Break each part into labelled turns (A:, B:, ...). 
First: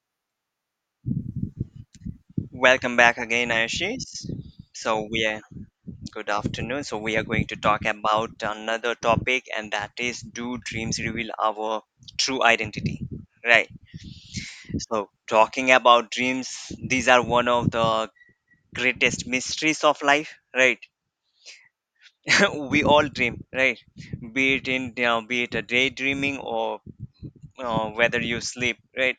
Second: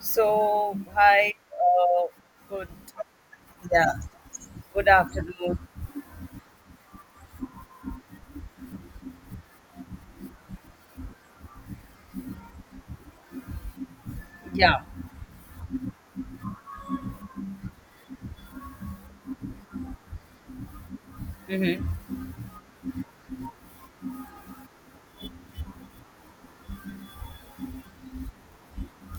A: So, hi, uh, good,
B: Welcome back again,
A: Yeah.
B: Ashish.
A: Good
B: So we are
A: afternoon.
B: Good afternoon. So we are going to talk about another topic, and that is, do dreams reveal our true identity? Right.
A: Yeah.
B: So talking about dreams, these are one of the greatest mysteries of life. Right.
A: Mm-hmm.
B: We all dream. Right. Be it a daydreaming or whether you sleep. Right.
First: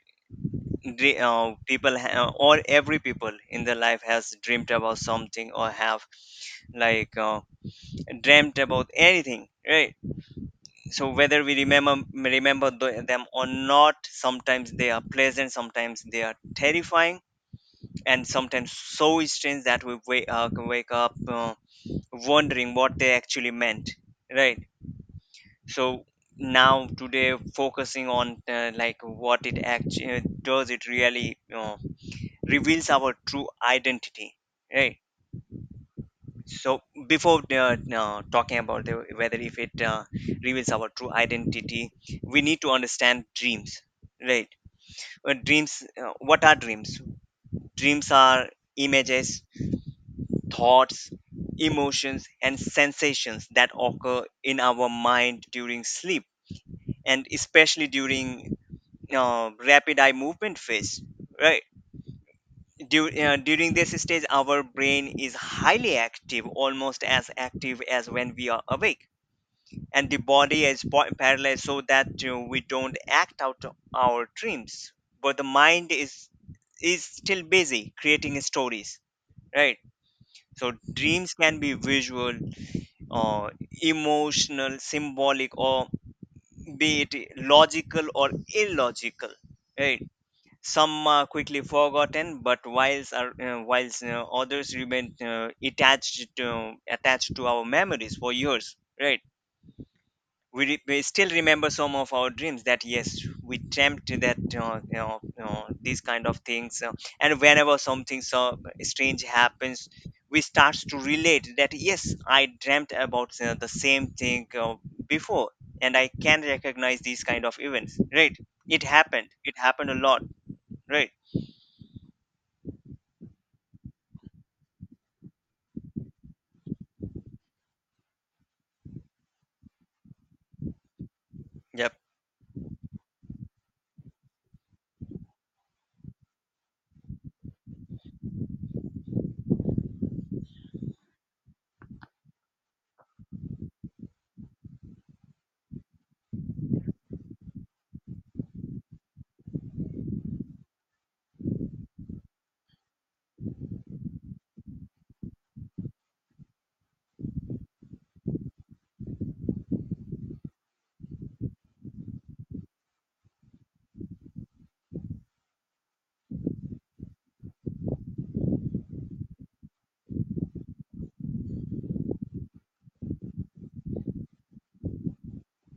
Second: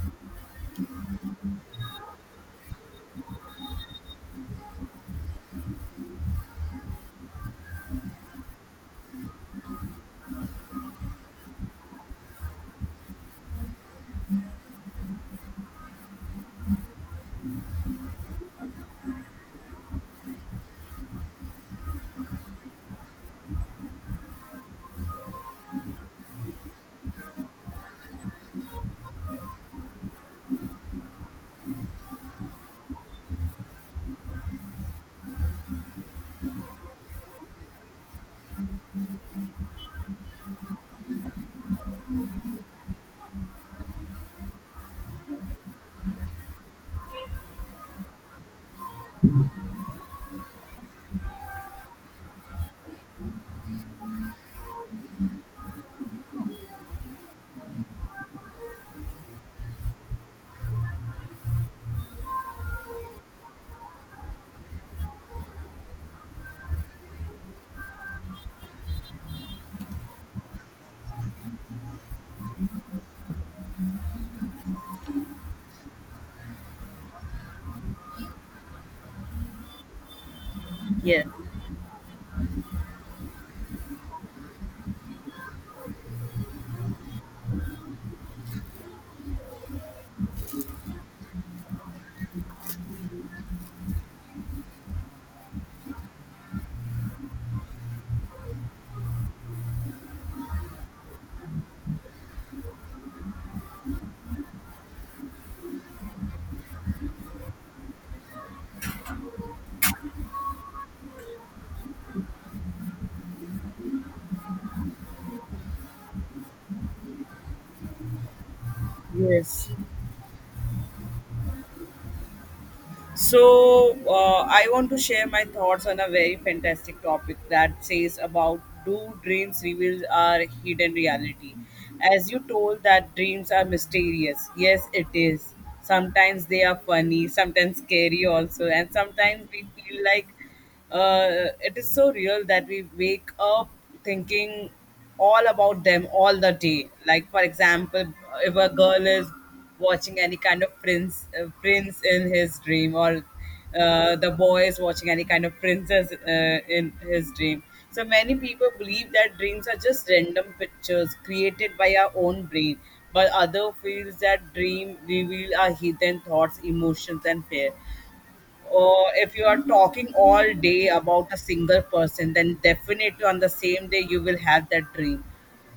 B: Dre- people ha- or Every people in their life has dreamed about something or have like. Uh, dreamt about anything, right? So whether we remember them or not, sometimes they are pleasant, sometimes they are terrifying, and sometimes so strange that we wake up, wondering what they actually meant, right? So now today, focusing on, like, what it actually does, it really, you, reveals our true identity, right? So before talking about whether if it reveals our true identity, we need to understand dreams, right? Dreams What are dreams? Dreams are images, thoughts, emotions and sensations that occur in our mind during sleep, and especially during uh, rapid eye movement phase, right? During this stage, our brain is highly active, almost as active as when we are awake, and the body is paralyzed so that we don't act out our dreams, but the mind is still busy creating stories, right? So
A: Yes.
B: dreams can be visual, or emotional, symbolic, or be it logical or illogical, right? Some are quickly forgotten, but whilst are, whilst others remain attached to, attached to our memories for years, right? We we still remember some of our dreams, that yes, we dreamt that, you know, these kind of things, and whenever something so strange happens, we start to relate that, yes, I dreamt about the same thing before, and I can recognize these kind of events, right? it happened it
A: Yes.
B: happened a lot, right.
A: So, I want to share my thoughts on a very fantastic topic that says about do dreams reveal our hidden reality?
B: Yep.
A: As you told that dreams are mysterious. Yes, it is. Sometimes they are funny, sometimes scary also, and sometimes we feel like it is so real that we wake up thinking all about them all the day. Like for example, if a girl is watching any kind of prince in his dream, or the boy is watching any kind of princess in his dream. So many people believe that dreams are just random pictures created by our own brain, but other feels that dream reveal our hidden thoughts, emotions, and fear, or if you are talking all day about a single person then definitely on the same day you will have that dream.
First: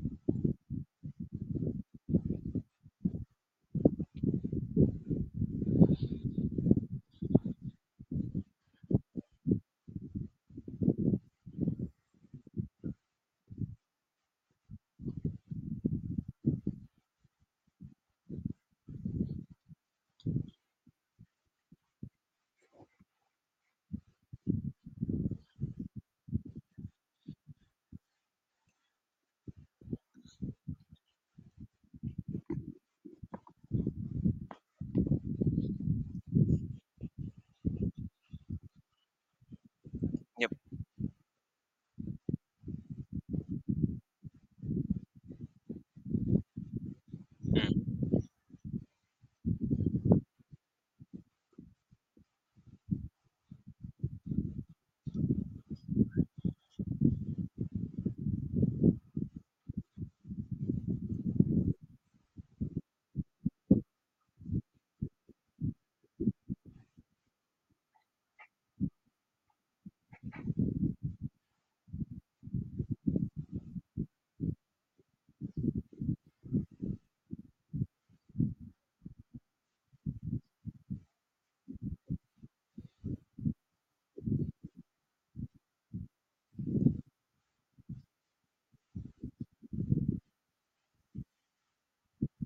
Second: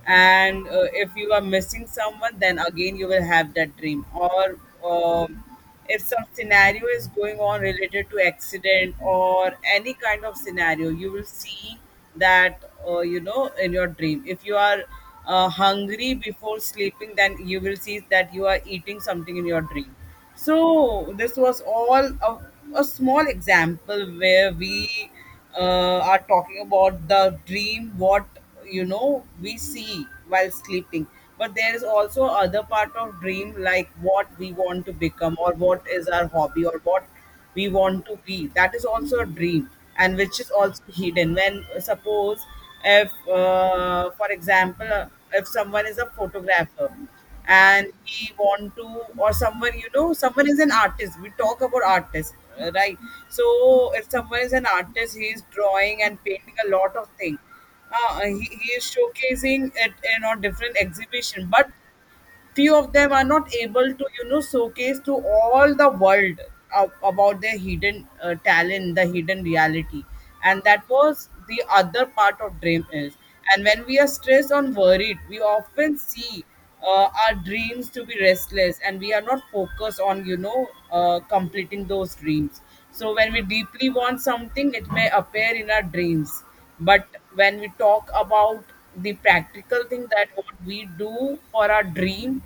A: And if you are missing someone then again you will have that dream, or um, if some scenario is going on related to accident or any kind of scenario you will see that you know in your dream. If you are hungry before sleeping then you will see that you are eating something in your dream. So this was all a small example where we are talking about the dream, what you know we see while sleeping. But there is also other part of dream, like what we want to become, or what is our hobby, or what we want to be. That is also a dream, and which is
B: Yep.
A: also hidden. When suppose if, for example, if someone is a photographer and he want to, or someone you know someone is an artist, we talk about artists, right? So if someone is an artist he is drawing and painting a lot of things. He is showcasing it in a different exhibition, but few of them are not able to you know showcase to all the world about their hidden talent, the hidden reality, and that was the other part of dream is. And when we are stressed or worried we often see our dreams to be restless and we are not focused on you know completing those dreams. So when we deeply want something it may appear in our dreams. But when we talk about the practical thing, that what we do for our dream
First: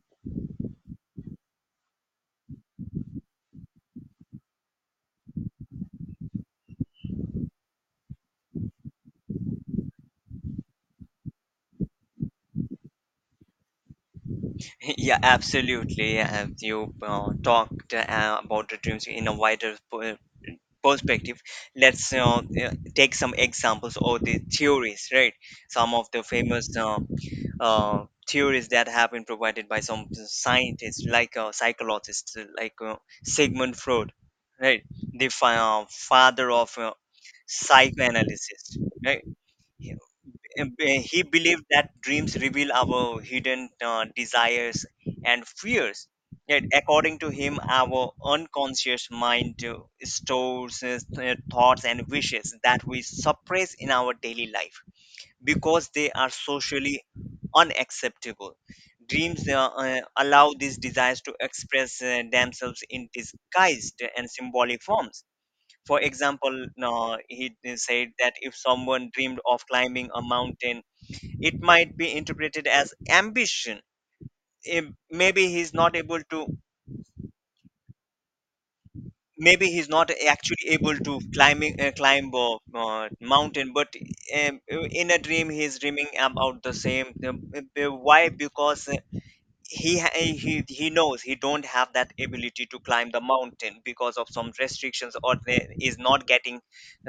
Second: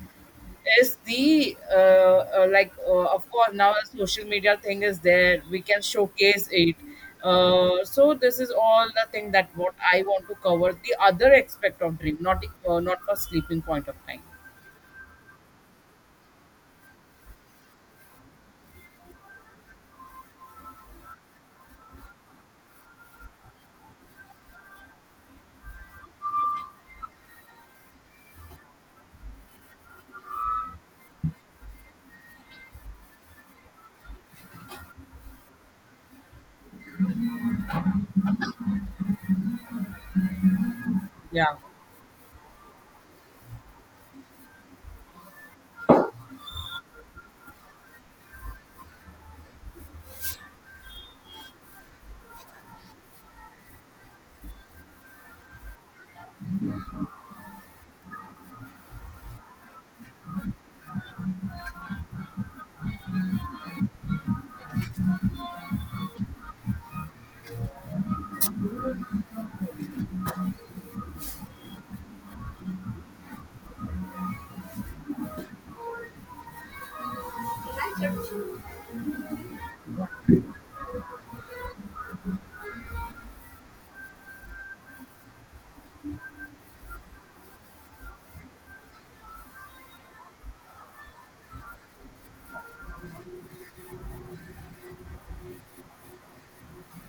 A: is the of course now the social media thing is there, we can showcase it. So this is all the thing that what I want to cover, the other aspect of dream, not not for sleeping point of time.
B: Yeah, absolutely. Yeah, you talked about the dreams in a wider perspective. Let's take some examples of the theories, right? Some of the famous theories that have been provided by some scientists, like psychologists, like Sigmund Freud, right? The father of psychoanalysis, right? And he
A: Yeah,
B: believed that dreams reveal our hidden desires and fears. Yet, according to him, our unconscious mind stores thoughts and wishes that we suppress in our daily life because they are socially unacceptable. Dreams allow these desires to express themselves in disguised and symbolic forms. For example, he said that if someone dreamed of climbing a mountain, it might be interpreted as ambition. Maybe he's not able to, maybe he's not actually able to climb a mountain, but in a dream, he's dreaming about the same. Why? Because he knows he don't have that ability to climb the mountain because of some restrictions, or they is not getting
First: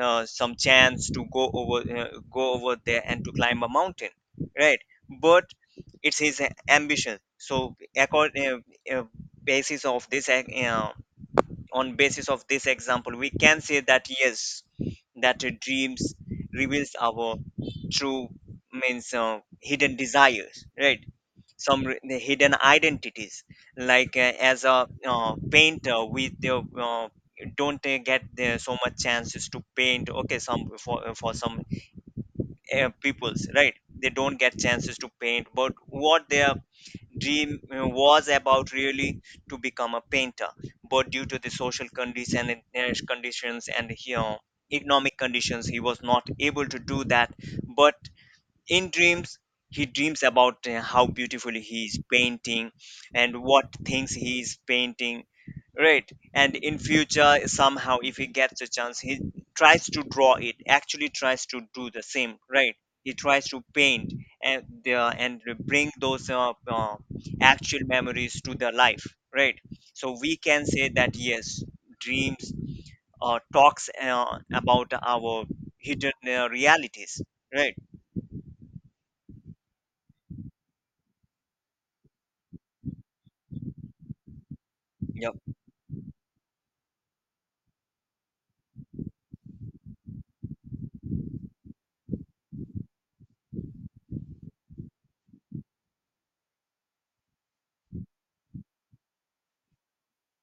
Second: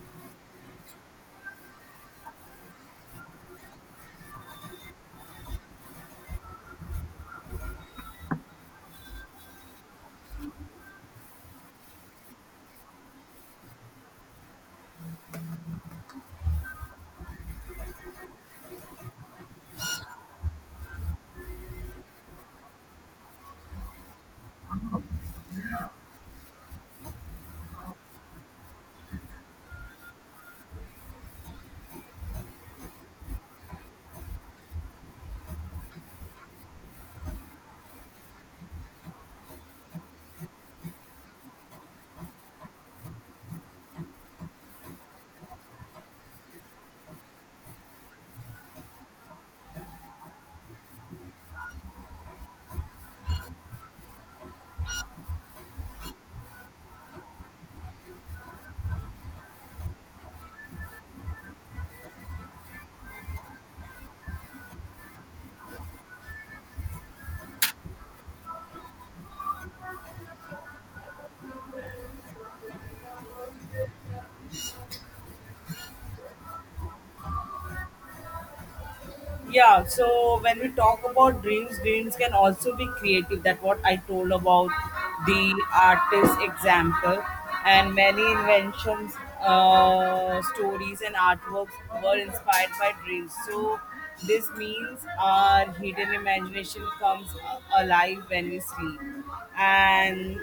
B: some chance to go over there and to climb a mountain, right? But it's his ambition. So accord uh, basis of this ex- on basis of this example, we can say that yes, that dreams reveals our true means hidden desires, right? The hidden identities, like, as a painter, don't get so much chances to paint, okay, some for some peoples, right? They don't get chances to paint, but what their dream was about, really, to become a painter, but due to the social condition, and conditions, and you know, economic conditions, he was not able to do that. But in dreams, he dreams about how beautifully he is painting and what things he is painting, right? And in future, somehow, if he gets a chance, he tries to draw it, actually tries to do the same, right? He tries to paint and bring those actual memories to the life, right? So we can say that yes, dreams talks about our hidden realities, right?
A: yeah. So when we talk about dreams, dreams can also be creative, that what I told about the artist example. And many inventions, stories and artworks were inspired by dreams. So this means our hidden imagination comes alive when we sleep. And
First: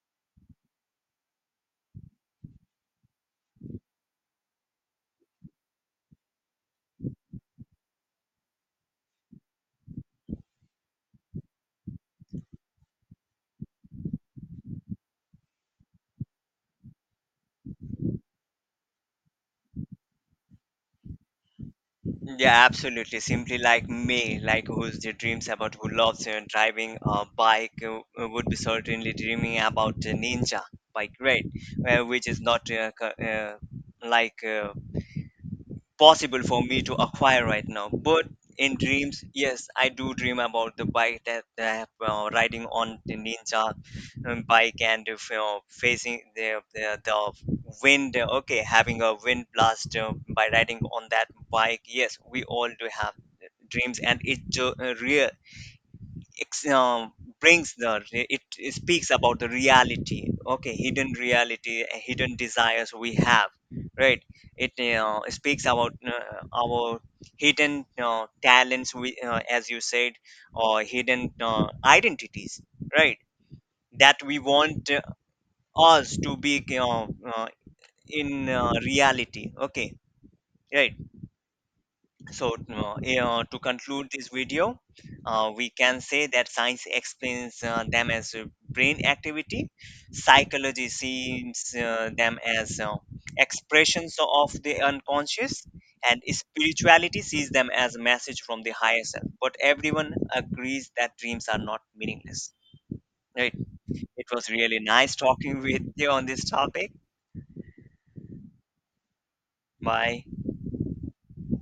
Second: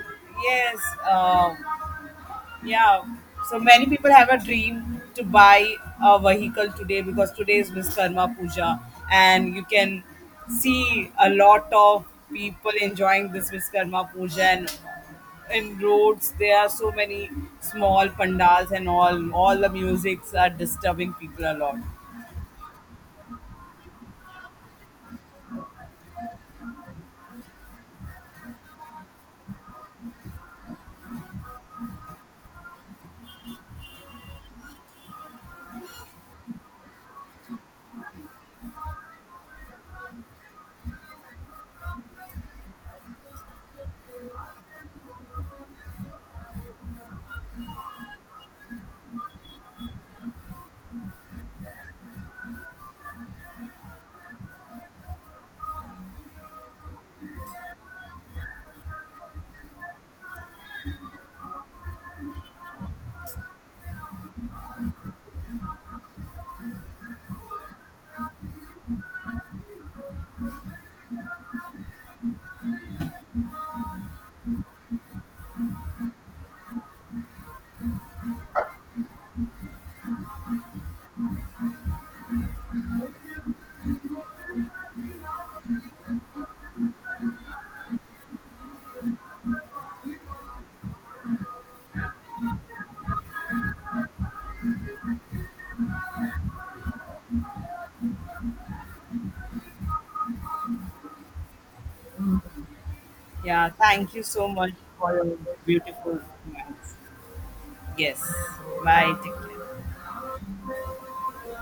A: yes, uh, yeah. So many people have a dream to buy a vehicle today because today is Vishkarma Puja, and you can see a lot of people enjoying this Vishkarma Puja, and in roads there are so many small pandals, and all the musics are disturbing people a lot.
B: Yeah, absolutely. Simply like me, like, who's the dreams about, who loves driving a bike, would be certainly dreaming about a Ninja bike, right? Which is not like uh, possible for me to acquire right now. But in dreams, yes, I do dream about the bike that I have, riding on the Ninja, bike, and if, you know, facing the wind. Okay, having a wind blast by riding on that bike. Yes, we all do have dreams, and it ju- real ex- brings the it, it speaks about the reality, okay, hidden reality, hidden desires we have, right? It speaks about our hidden talents, we as you said, or hidden identities, right, that we want us to be, uh, in reality, okay, right. So, to conclude this video, we can say that science explains them as brain activity, psychology sees them as expressions of the unconscious, and spirituality sees them as a message from the higher self. But everyone agrees that dreams are not meaningless. Right?
A: Yeah, thank you
B: It
A: so
B: was
A: much
B: really
A: for
B: nice
A: your
B: talking with you
A: beautiful
B: on this topic.
A: comments. Yes. Bye. Take care.
B: Bye.